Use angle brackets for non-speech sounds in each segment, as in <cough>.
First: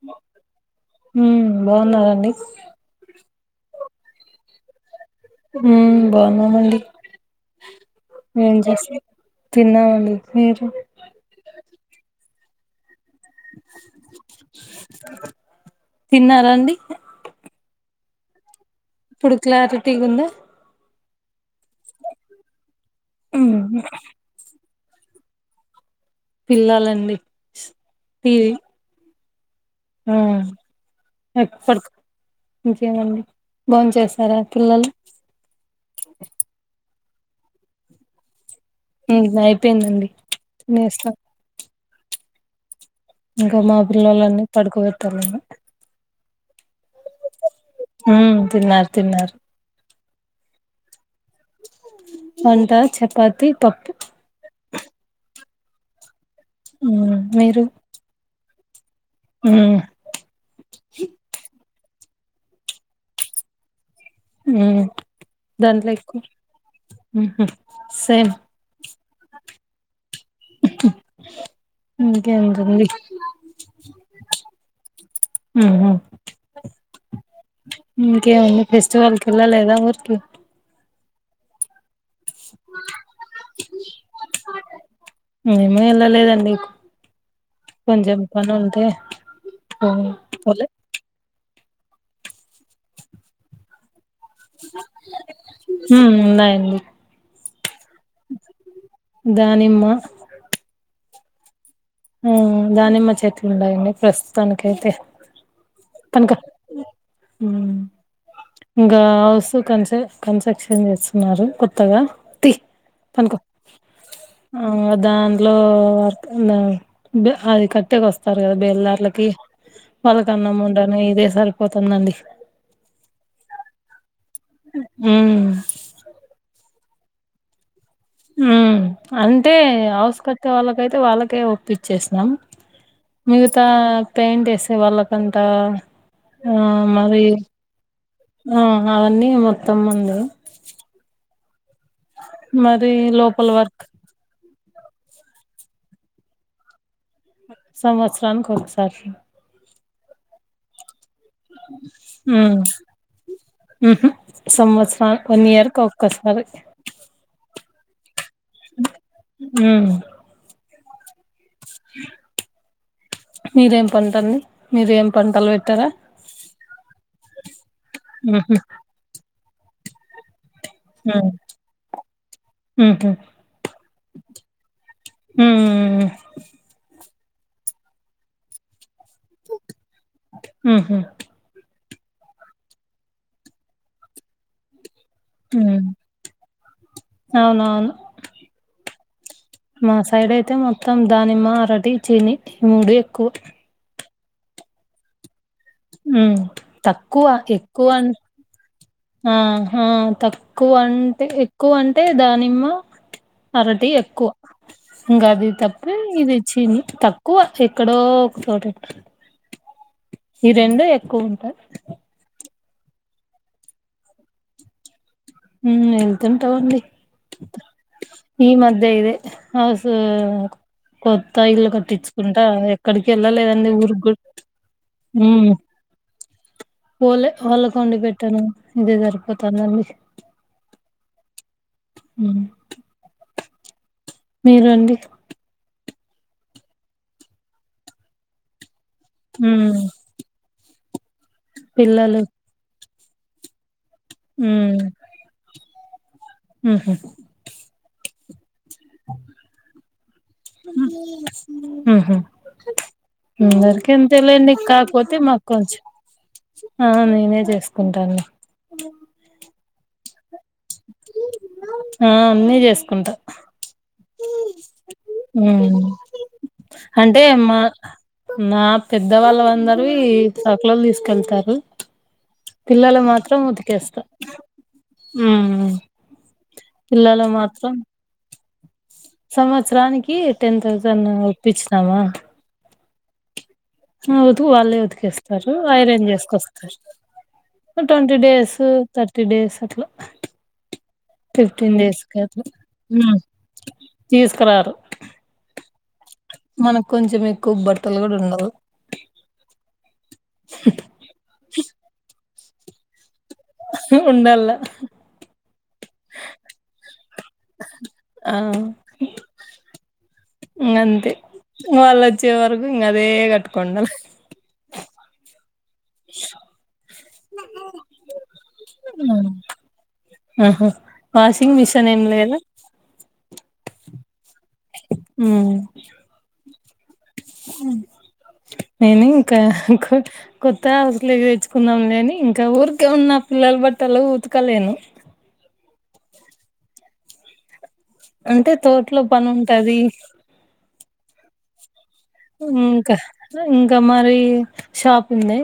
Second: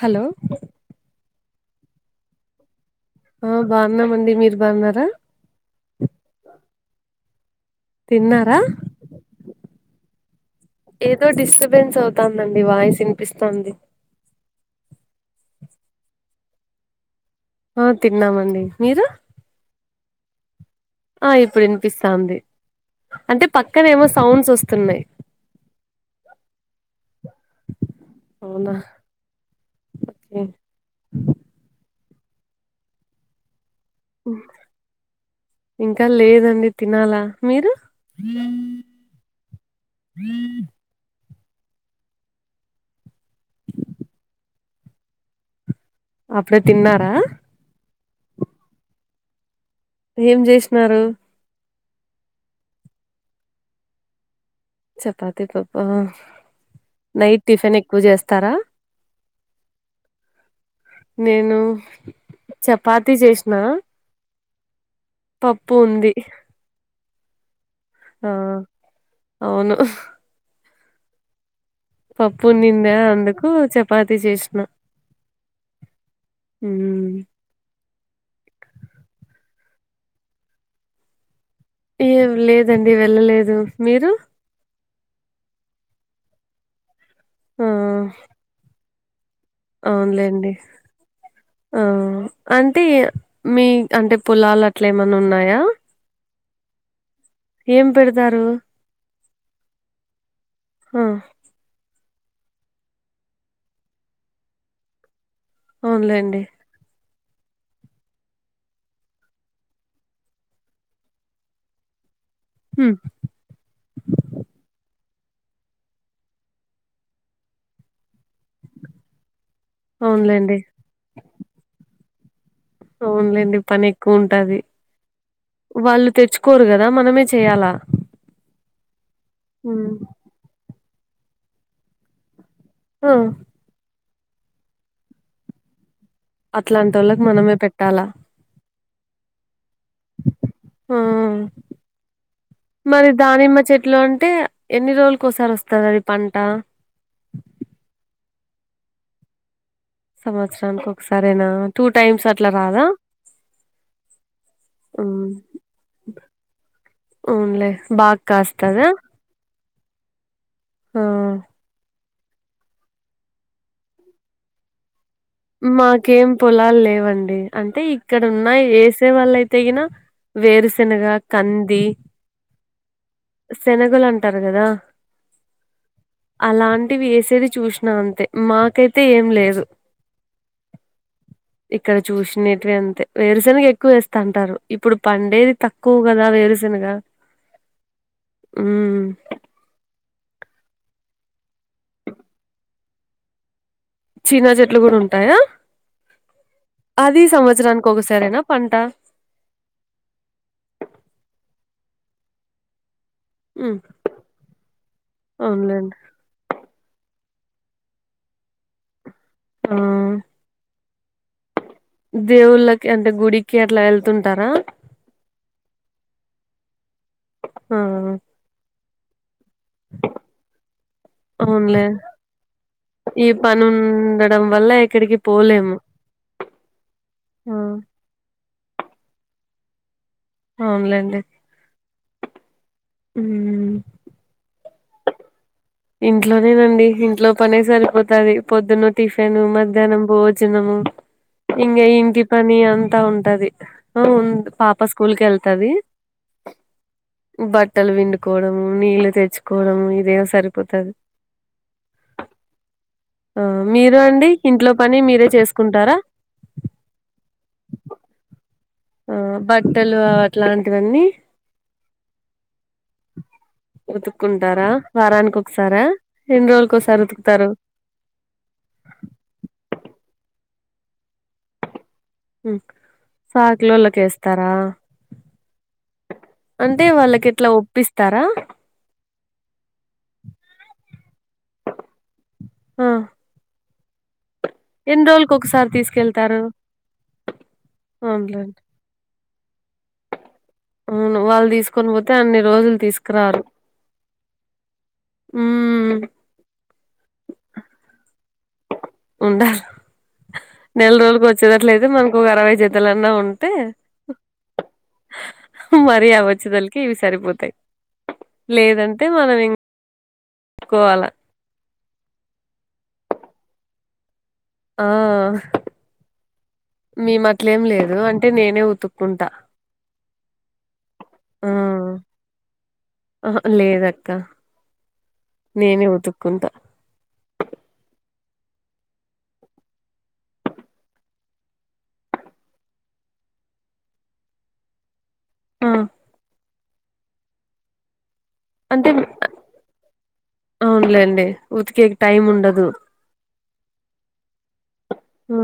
Hello ఉమ్ బాగున్నారండి ఆ బాగున్నామండి మీరు బాగున్నారా ఉమ్ బాగున్నామండి ఏం తిన్నారా చేస్తా తిన్నామండి మీరు ఏదో డిస్టబెన్స్ అవుతాందండి వాయిస్ వినిపిస్తంది తిన్నారాండి ఆ తిన్నామండి మీరు ఇప్పుడు క్లారిటీటిగా ఉందా ఆ ఇప్పుడు వినిపిస్తాంది అంటే పక్కనే ఏమో సౌండ్స్ వస్తున్నాయి పిల్లలండి ఈది అవునా ఆ ఓకే. ఇంక పడుకో ఇంకేమండి బోంచేస సరే పిల్లలు ఇంకా లేదండి తినాలా మీరు ఉ అయిపోయిందండి తినేస్తా ఇంకా మా పిల్లలన్నీ పడుకు పెట్టాలన్న అప్పుడే తిన్నారా ఉమ్ తిన్నారు తిన్నారు ఏమ్ జెసినరు వంట చపాతి పప్పు చపాతి పప్ప ఉమ్ నైట్ మీరు టిఫిన్ ఎక్కువ చేస్తారా ఉమ్ నేను చపాతి చేసిన ఉ పప్పు దాంట్లో ఉంది ఎక్కువ ఉహు ఆ సేమ్ అవును ఇప్పు పప్పు ఉండింద అందుకు చపాతి చేసిన ఉమ్ ఇంకేమండి ఫెస్టివల్కి వెళ్ళలేదా ఊరికి ఏం లేదండి వెళ్ళలేదు మీరు మేము వెళ్ళలేదండి ఆ కొంచెం పనిఉంటే అవునులేండి ఆ అంటే ఇగ మీ అంటే పొలాలు అట్లా ఏమన్న ఉన్నాయా ఉమ్ ఉన్నాయండి ఏమ్ పెడతారు దానిమ్మ హ ఉమ్ దానిమ్మ చెట్లు ఉడాయండి ప్రస్తుతానికి అయితే కనుక అవునులేండి. ఉమ్ ఇంకా హౌస్ కన్సె కన్స్ట్రక్షన్ చేస్తున్నారు కొత్తగా తి హు పనుకో ఉమ్ దాంట్లో వర్కు అది కట్టేకి వస్తారు కదా బెలర్లకి వాళ్ళకి అన్నం అవునులేండి. వండాలి ఇదే సరిపోతుందండి అవునులేండి పని ఎక్కువ ఉంటది హ్మ్ వాళ్ళు తెచ్చుకోరు కదా మనమే చెయ్యాల ఉమ్ అంటే హౌస్ కట్టే వాళ్ళకయితే వాళ్ళకే ఒప్పించ్చేస్తం ఆ మిగతా పెయింట్ వేసే వాళ్ళకంటా ఆ అట్లాంటోళ్ళకి మరి మనమే పెట్టాలా? ఆ అవన్నీ మొత్తం ఉంది ఆ మరి లోపల దానిమ్మ వర్క్ చెట్లు అంటే ఎన్ని రోలు కోసారి వస్తాదది పంట సంవత్సరానికి ఒకసారి సంవత్సరానికి ఒకసారేనా టూ టైమ్స్ అట్లా కాదా ఉహూ సంవత్సర వన్ ఇయర్ కి ఒక్కసారి అవునులే బాకాస్తదా ఆ మీదేం పంటండి మీది ఏం పంటలు పెట్టారా? మాకేం పొలాలు లేవండి అంటే ఇక్కడ ఉన్నా ఉహు వేసే వాళ్ళయితేవాళ్ళు గిన వేరుశెనగ కంది ఉహూ శనగలు అంటారు కదా హ్మ్ అలాంటివి వేసేది చూసిన అంతే మాకైతే తే ఏమ్ లేదు హ్మ్ ఇక్కడ చూసిండేటివి అంతే వేరుశనగ ఎక్కువ వేస్తంటారు ఇప్పుడు పండేది హ్మ్ తక్కువ కదా వేరుశనగ అవునవును ఉమ్ మా సైడ్ అయితే మొత్తం దానిమ్మ అరటి చీని ఈ మూడు ఎక్కువ చిన్న చెట్లు కూడ ఉంటాయా ఉమ్ అది తక్కువ ఎక్కువ సంవత్సరానికి అన్ ఒకసారేనా పంట ఆ ఆ తక్కువ అంటే ఎక్కువ అంటే దానిమ్మ ఉమ్ అరటి ఎక్కువ ఇంగ అది అవునులేండి తప్పే ఇ చిని తక్కువ ఎక్కడో ఒక చోటు ఉం <unintelligible> ఆ ఈ రెండు ఎక్కువ ఉంటాయ్ దేవుళ్ళకి అంటే గుడికి అట్ల వెళ్తుంటార ఉమ్ వెళ్తుంటామండి ఆ ఈ మధ్య ఇదే అసు కొత్త ఇల్లు అవునులే కట్టించుకుంటా ఎక్కడికి వెళ్ళ ఈ పని లేదండి <unintelligible> ఉండడం వల్ల ఎక్కడికి పోలేము పోలే ఆ వాళ్ళకి ఒండి పెట్టడం ఇదే సరిపోతానుండి అవునులేండి ఉ ఉ మీరు ఆండీ ఇంట్లోనేనండి ఇంట్లో పనే సరిపోతంది పొద్దున్న టిఫిన్ హ్మ్ మధ్యానం బో వచ్చినము ఇంగ పిల్లలు ఇంటి పని అంతా ఉంటది ఆ ఉం పాప స్కూల్కి వెళ్తది ఉహు బట్టలు విండుకోవడము నీళ్లు తెచ్చుకోవడము ఇదే సర్ ఆహ ఆ అందరికీ మీరు అండి అంతేలేండి ఇంట్లో పని కాకపోతే మీరే మా కొంచెం చేసుకుంటారా ఆ నేనే చేసుకుంట <unintelligible> ఆ బట్టలు అట్లాంటివన్నీ ఆ అన్నీ చేసుకుంట ఉతుకుంటార వారానికి ఒకసార హ్మ్ రెండు రోజులకోసారి అంటే ఉతుకుతారు మా నా పెద్ద వాళ్ళవి అందరవి <unintelligible> తీసుకెల్తారు ఉమ్. పిల్లలవి మాత్రం ఉతికేస్తా సాకులోళ్ళకేస్తారా ఉమ్ అంటే వాళ్ళకి ఎట్ల ఒప్పిస్తారా సంవత్సరానికి టెన్ న్థౌజంన్ ఒప్పించినామ ఆ ఉతికు వాళ్ళే ఎన్ని రోజులకి ఉతికేస్తారు ఒకసారి ఐరన్ తీసుకెళ్తారు చేసుకొస్తారు ట్వంటీ డేస్ అవునులేండి థర్టీ డేస్ అట్ల అవును వాళ్ళు తీసుకొని పోతే అన్ని అట్లా రోజులు ఉమ్ తీసుకురారు తీసుకురారు ఉ మనకు కొంచెం ఎక్కువ బట్టలు కూడ ఉండవ్ ఉండాలి నెల రోజులకి వచ్చేటట్లయితే మనకు ఒక అరవై చేతలన్నా ఉ ఉండల <unintelligible> సరిపోతాయి ఆ లేదంటే మనం ఇం ఇంగ అంతే వాళ్ళు వచ్చే వరకు ఇంకా అదే కట్టుకున్న ఆ మీ మట్లే ఏం లేదు అంటే నేనే ఉతుక్కుంటా ఆహా వాషింగ్ మిషిన్ ఏం లేదు ఆ లేదక్క ఉమ్ నేనే ఉతుక్కుంటా అయినా ఇంకా ఇంకోటి కొత్త హస్లే తెచ్చుకున్నాంలేని ఇంకా ఊరికే ఉన్న పిల్లలు బట్టలు ఊతకలేను ఆ అంటే తోట్లో పని ఉంటది అవునులేండి ఉతికే టైం ఉండదు ఇంకా ఇంకా మరి షాప్ ఉంది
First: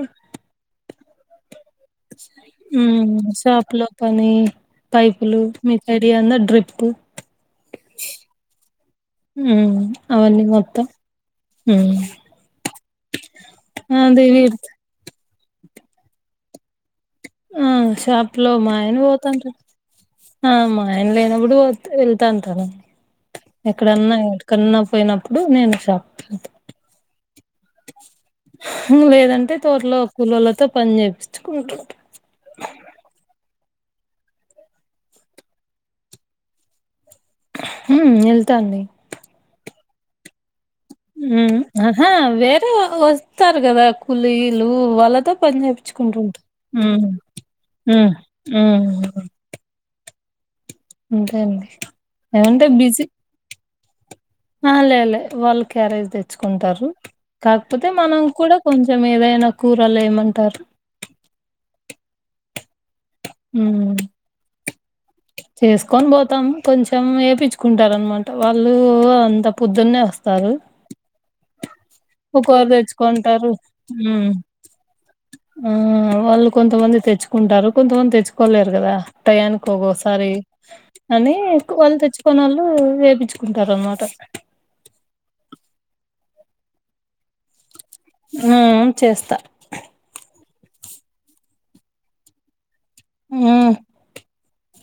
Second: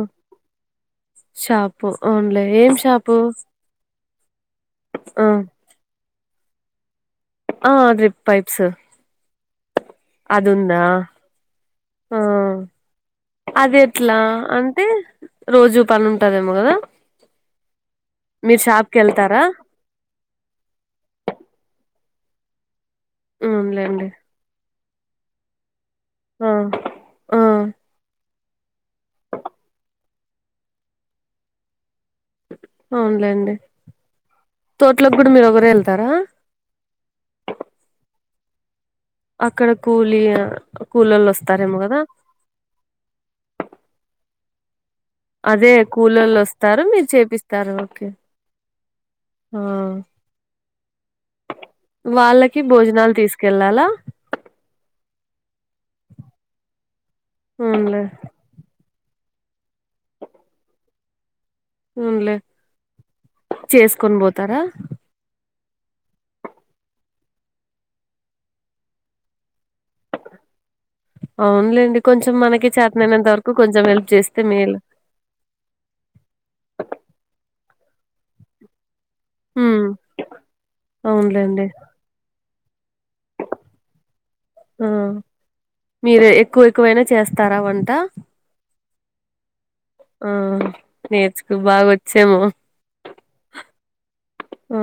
షాపు అవునులే ఏం షాపు షాప్ లో పని ఆ పైపులు మసడిఅన్న డ్రిప్ ఆ అడ్రిప్పైప్స్ ఉ అవన్నీ మొత్తం ఆ అది ఎట్లా అంటే రోజు పని ఉంటదేమో కదా ఆ షాప్ లో మీరు మా షాప్ ఆయన కి వెళ్తారా పోతంటారు ఆ మా ఆయన లేనప్పుడు వెళ్తా అంటాను అవునులేండి ఎక్కడన్నా కన్నా పోయినప్పుడు నేను షాప్ ఆ ఆ లేదంటే తోట్లో కూలొల్లతో పని చేయించుకుంటు అవునులేండి తోటలోకి కూడా మీరు ఒకరే వెళ్తారా ఉ వెళ్తాండి అక్కడ కూలి కూలోళ్ళు వస్తారేమో కదా ఆహా వేరే వస్తారు కదా కూలీలు వాళ్ల ఉకే పని అదే తప్పించుకుంటుంట కూలోళ్ళు వస్తారు మీరు చేపిస్తారు ఉ ఓకే ఉ ఉ ఆ అంతేండి వాళ్ళకి ఏమంటే భోజనాలు తీసుకెళ్ళాలా అ లేలేలే వాళ్ళు క్యారేజ్ తెచ్చుకుంటారు కాకపోతే అవునులే మనం కూడా కొంచెం ఏదైనా కూరలువేమంటారు ఉన్లే హ్మ్ చేసుకొని పోతారా చేసుకొని పోతాం కొంచెం వేపచ్చుకుంటారు అనమాట వాళ్ళు అంత పొద్దున్నే వస్ తరు అవునులేండి కొంచెం మనకి చేత ఐనంత తెచ్చుకుంటారు వరకు కొంచెం హెల్ప్ హ్మ్ చేస్తే మేల్ ఆ వాళ్ళు కొంతమంది తెచ్చుకుంటారు కొంతమంది తెచ్చుకోలేరు కాదా టయానికో ఉమ్ కోసం సరీ అని అవునులేండి వాళ్ళు తెచ్చికుని వాళ్ళు వేయిించుకుంటారు అనమాట ఆ మీరే ఎక్కువ ఎక్కువైనా చేస్తారావంట చేస్తా ఆ నేర్చుకు బాగా వచ్చేమో ఉమ్ ఆ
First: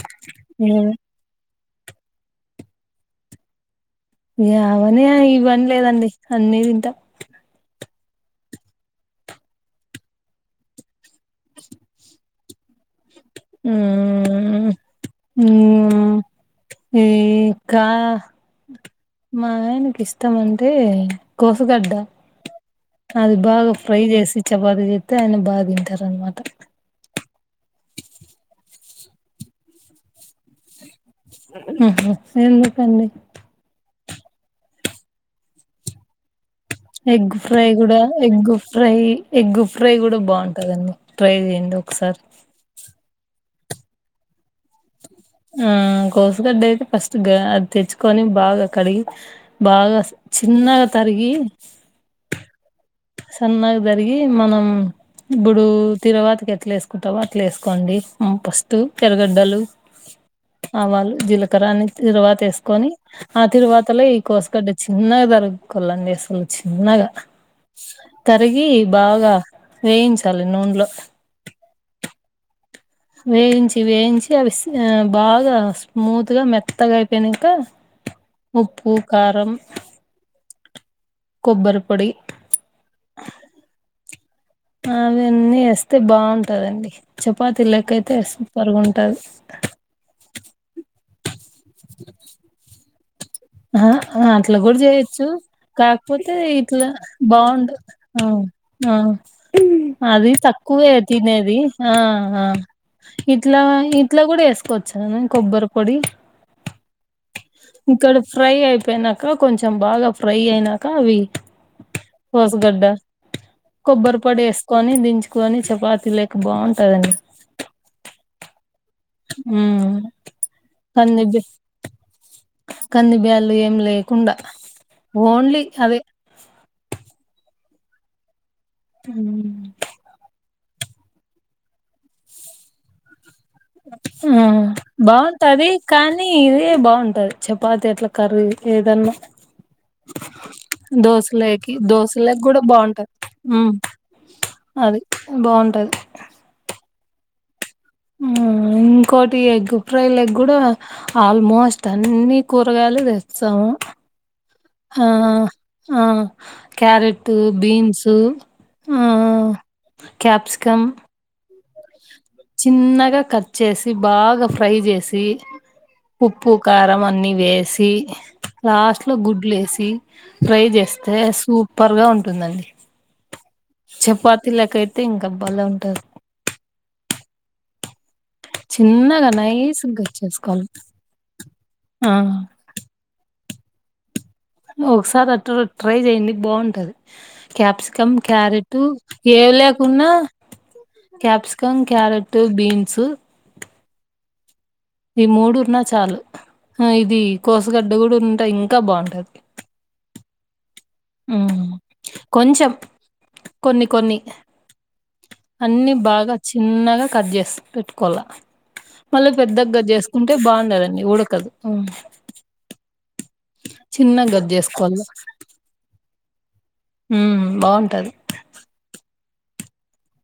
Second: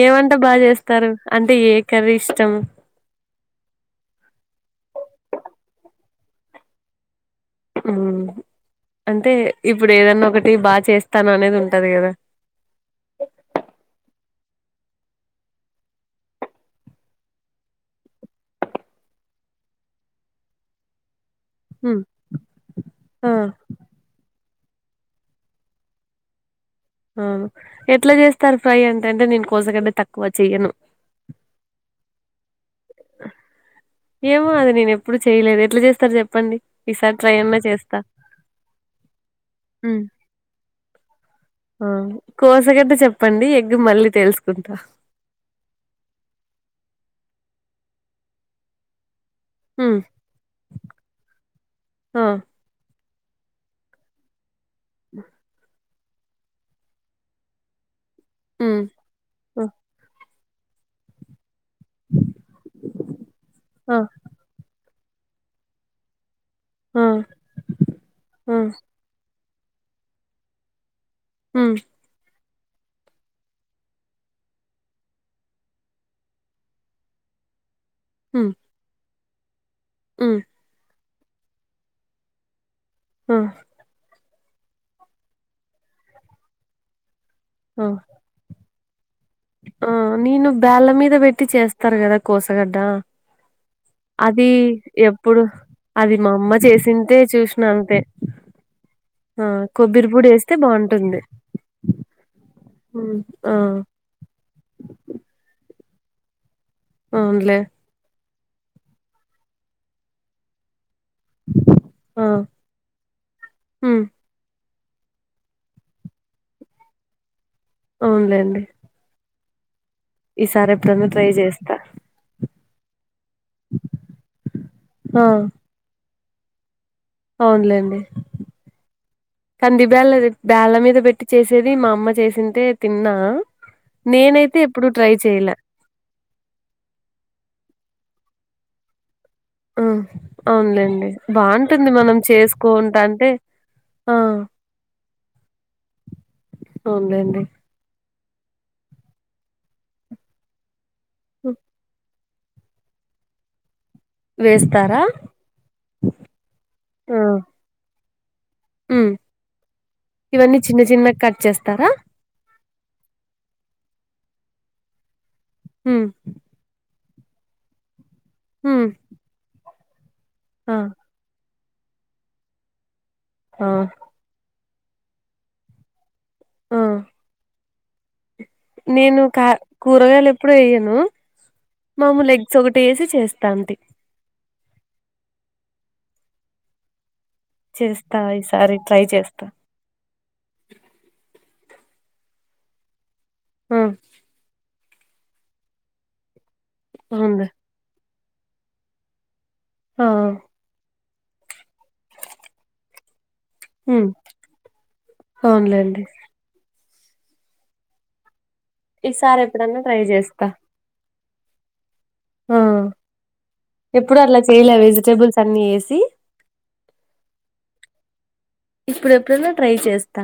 ఏమంట బాగా చేస్తారు అంటే ఏ కర్రీ ఇష్టం యావని ఇవని లేదండి అన్నీ తింటా అంటే ఇప్పుడు ఏదన్నా ఒకటి బాగా చేస్తాను అనేది ఉంటది కదా ఉ ఉ ఉ ఇంకా మా ఆయనకిస్తం అంటే కోసుగడ్డ ఉమ్ ఆ అది బాగా ఫ్రై జేసిచ్ చపాతి చేత్తె ఆయన బా తింటరనమాట ఆ ఎట్ల చేస్తరు ఫ్రై అంటంటే నేను కోసగడ్డ తక్కువ చెయ్యను ఉమ్ హ్ ఎందుకండి ఏమో అండి నేనెప్పుడు చేయలేదు ఎట్ల చేస్తరు చెప్పండి ఈసారి ఎగ్ ట్రై అన్నా ఫ్రై గూడ చేస్తా ఎగ్ ఫ్రై ఎగ్ ఫ్రై ఉమ్ కూడ బావుంటదండి ట్రై చేయండి ఆ ఒకసారి కోసగడ్డ చెప్పండి ఎగ్గు మళ్ళీ తెలుసుకుంటా ఆ కోసుగడ్డ అయితే ఫస్ట్ గా అది తెచ్చుకొని బాగా కడిగి బాగా ఉమ్ చిన్నగ తరిగి ఆ సన్నగ దరిగి మనం ఇప్పుడూ తిరవాతికి ఎట్ల ఏసుకుంటమో అట్ల ఏసుకోండి అ ఫస్ట్ ఉమ్ తెర, ఆ ఆవాలు, జీలక కరాన్ని తిరువాత ఏసుకొని ఆ ఆ తిరువాతల ఈ కోసగడ్డ చిన్నగ తరుక్కోలండి అసలు చిన్నగ ఆ తరిగి ఉమ్ బాగ వేయించాలి నూనెలో హ్మ్ వేయించి వేయించి అవి స్ బాగ స్మూత్గ మెత్తగా అయిపోయినింక హ్మ్ ఉప్పు, కారం ఉమ్ కొబ్బరి పొడి ఆ అవన్నీ ఏస్తే బాగుంటదండి ఆ చపాతీలెక్కయితే సూపర్గ ఉంటది ఆ నేను బేల్ళ మీద పెట్టి చేస్తారు గదా కోసగడ్డ ఆ అది అట్లా గూడ చేయొచ్చు ఎప్పుడు అది మా కాక్పోతే అమ్మ ఇట్లా చేసింటే చూసిన బాగుండు అంతే ఆ ఆ ఆ కొబ్బరి పొడి అది వేస్తే తక్కువే బాగుంటుంది తినేది ఆహా ఉమ్ ఆ ఇట్లా ఇట్ల కూడ ఏసుకోవచ్చు కద కొబ్బరి పొడి అవునులే ఇక్కడ ఫ్రై అయిపోయినాక కొంచెం బాగా ఫ్రై అయినా కవి ఆ కోస్గడ్డ ఉమ్ కొబ్బరిపోడేస్ కొని దించుకొని చపాతిలేకి బాగుంటదండి అవునులేండి ఉమ్ ఈసారి ఎప్పుడన్న ట్రై కంది చేస్తా కంది బ్యాడ్లు ఏం లేకుండా ఆ ఓన్లీ అవె అవునులేండి హుమ్ కంది బ్యాడ్లది బ్యాడ్ల మీద పెట్టి చేసేది మా అమ్మ చేసింటే తిన్నా ఆ నేనైతే ఎప్పుడు ట్రై చేయలే బావుంటాది కనీ ఇదే బావుంటది చపాతి అట్ల కర్రీ ఏదన్నా ఆ అవునులేండి దోసలోకి బాగుంటుంది మనం దోసలోక్కుడ చేసుకుంటా బావుంటది అంటే ఉమ్ ఆ అది బావుంటది అవున్లేండి ఇంకోటి ఎగ్ ఫ్రై లకు కూడా హ్మ్. ఆల్మోస్ట్ అన్ని కూరగాయలు తేస్తాము వేస్తారా ఆ ఆ క్యారెట్ బీన్సు ఉ ఇవన్నీ చిన్న చిన్న కట్ చేస్తారా చిన్నగా కట్ చేసి బాగా ఫ్రై చేసి ఉ ఉప్పు కారం అన్నీ వేసి ఉమ్ లాస్ట్ గుడ్లు వేసి ఫ్రై ఆ చేస్తా ఐతే సూపర్ గా ఉంటుందండి ఆ చపాతిలకైయితే ఇంకా బాలే ఉంటది ఆ నేను చిన్నగా కా నైస్ గా కట్ కూరగాయలు ఎప్పుడూ చేసుకోవాలి ఎయ్యాను ఆ మాము ఎగ్స్ ఒకటీ వేసి చేస్తాంది ఒకసారి అటుగా ట్రై చేయండి బాగుంటది క్యాప్సికం చేస్తా ఈసారి క్యారెట్ ట్రై చేస్తా ఏవలే ఉన్న క్యాప్సికం క్యారెట్ బీన్స్ ఆ ఈ మూడు ఉన్నా చాలు ఆ ఇది అవునులే కోసగడ్డ కూడా ఉంట ఇంకా బాగుంటది ఆ ఉ కొంచెం కొన్ని ఉమ్ కొన్ని అన్ని అవునులేండి బాగా చిన్నగా కట్ చేసి పెట్టుకోవాల మళ్ళీ ఈసారి పెద్ద ఎప్పుడన్నా గా ట్రై చేసుకుంటే చేస్తా బాగుండదండి ఉడకదు ఆ ఎప్పుడు చిన్నగా అలా కట్ చేయలే చేసుకోవాలి వెజిటబుల్స్ అన్ని వేసి ఉ బాగుంటది ఇప్పుడుఎప్పుడైనా ట్రై చేస్తా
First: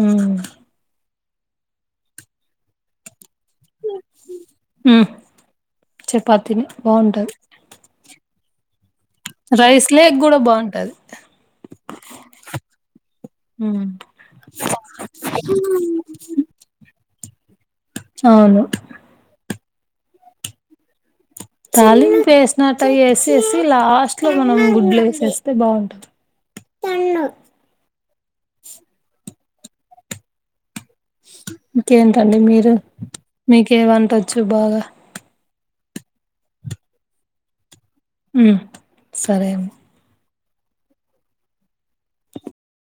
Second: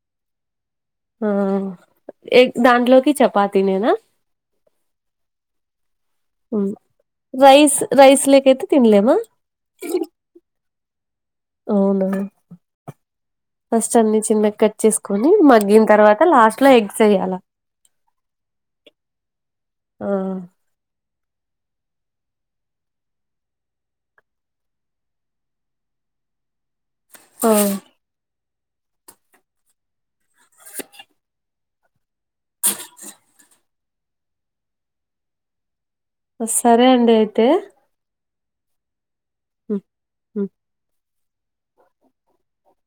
ఉ ఆ ఎగ్ దాంట్లోకి చపాతి నేనా ఉ రైస్ రైస్లేకైతే తినలేమా రైస్ లేఎగ్ కూడా బాగుంటది అవునా ఉమ్ ఫస్ట్ అన్ని చిన్నగా కట్ చేసుకొని మగ్గిన తర్వాత లాస్ట్ ఎట్లా ఎగ్ ఎయ్యాల అవును ఆ తలింపు వేసినట్టటు వేసేసి లాస్ట్ లో మనం. గుడ్లు వేస్తే బాగుంటది తెన్ను ఆ ఇంకేంటండి మీరు మీకేం వంటవచ్చు బాగా సరే అండి అయితే ఉ సరేం ఉ హు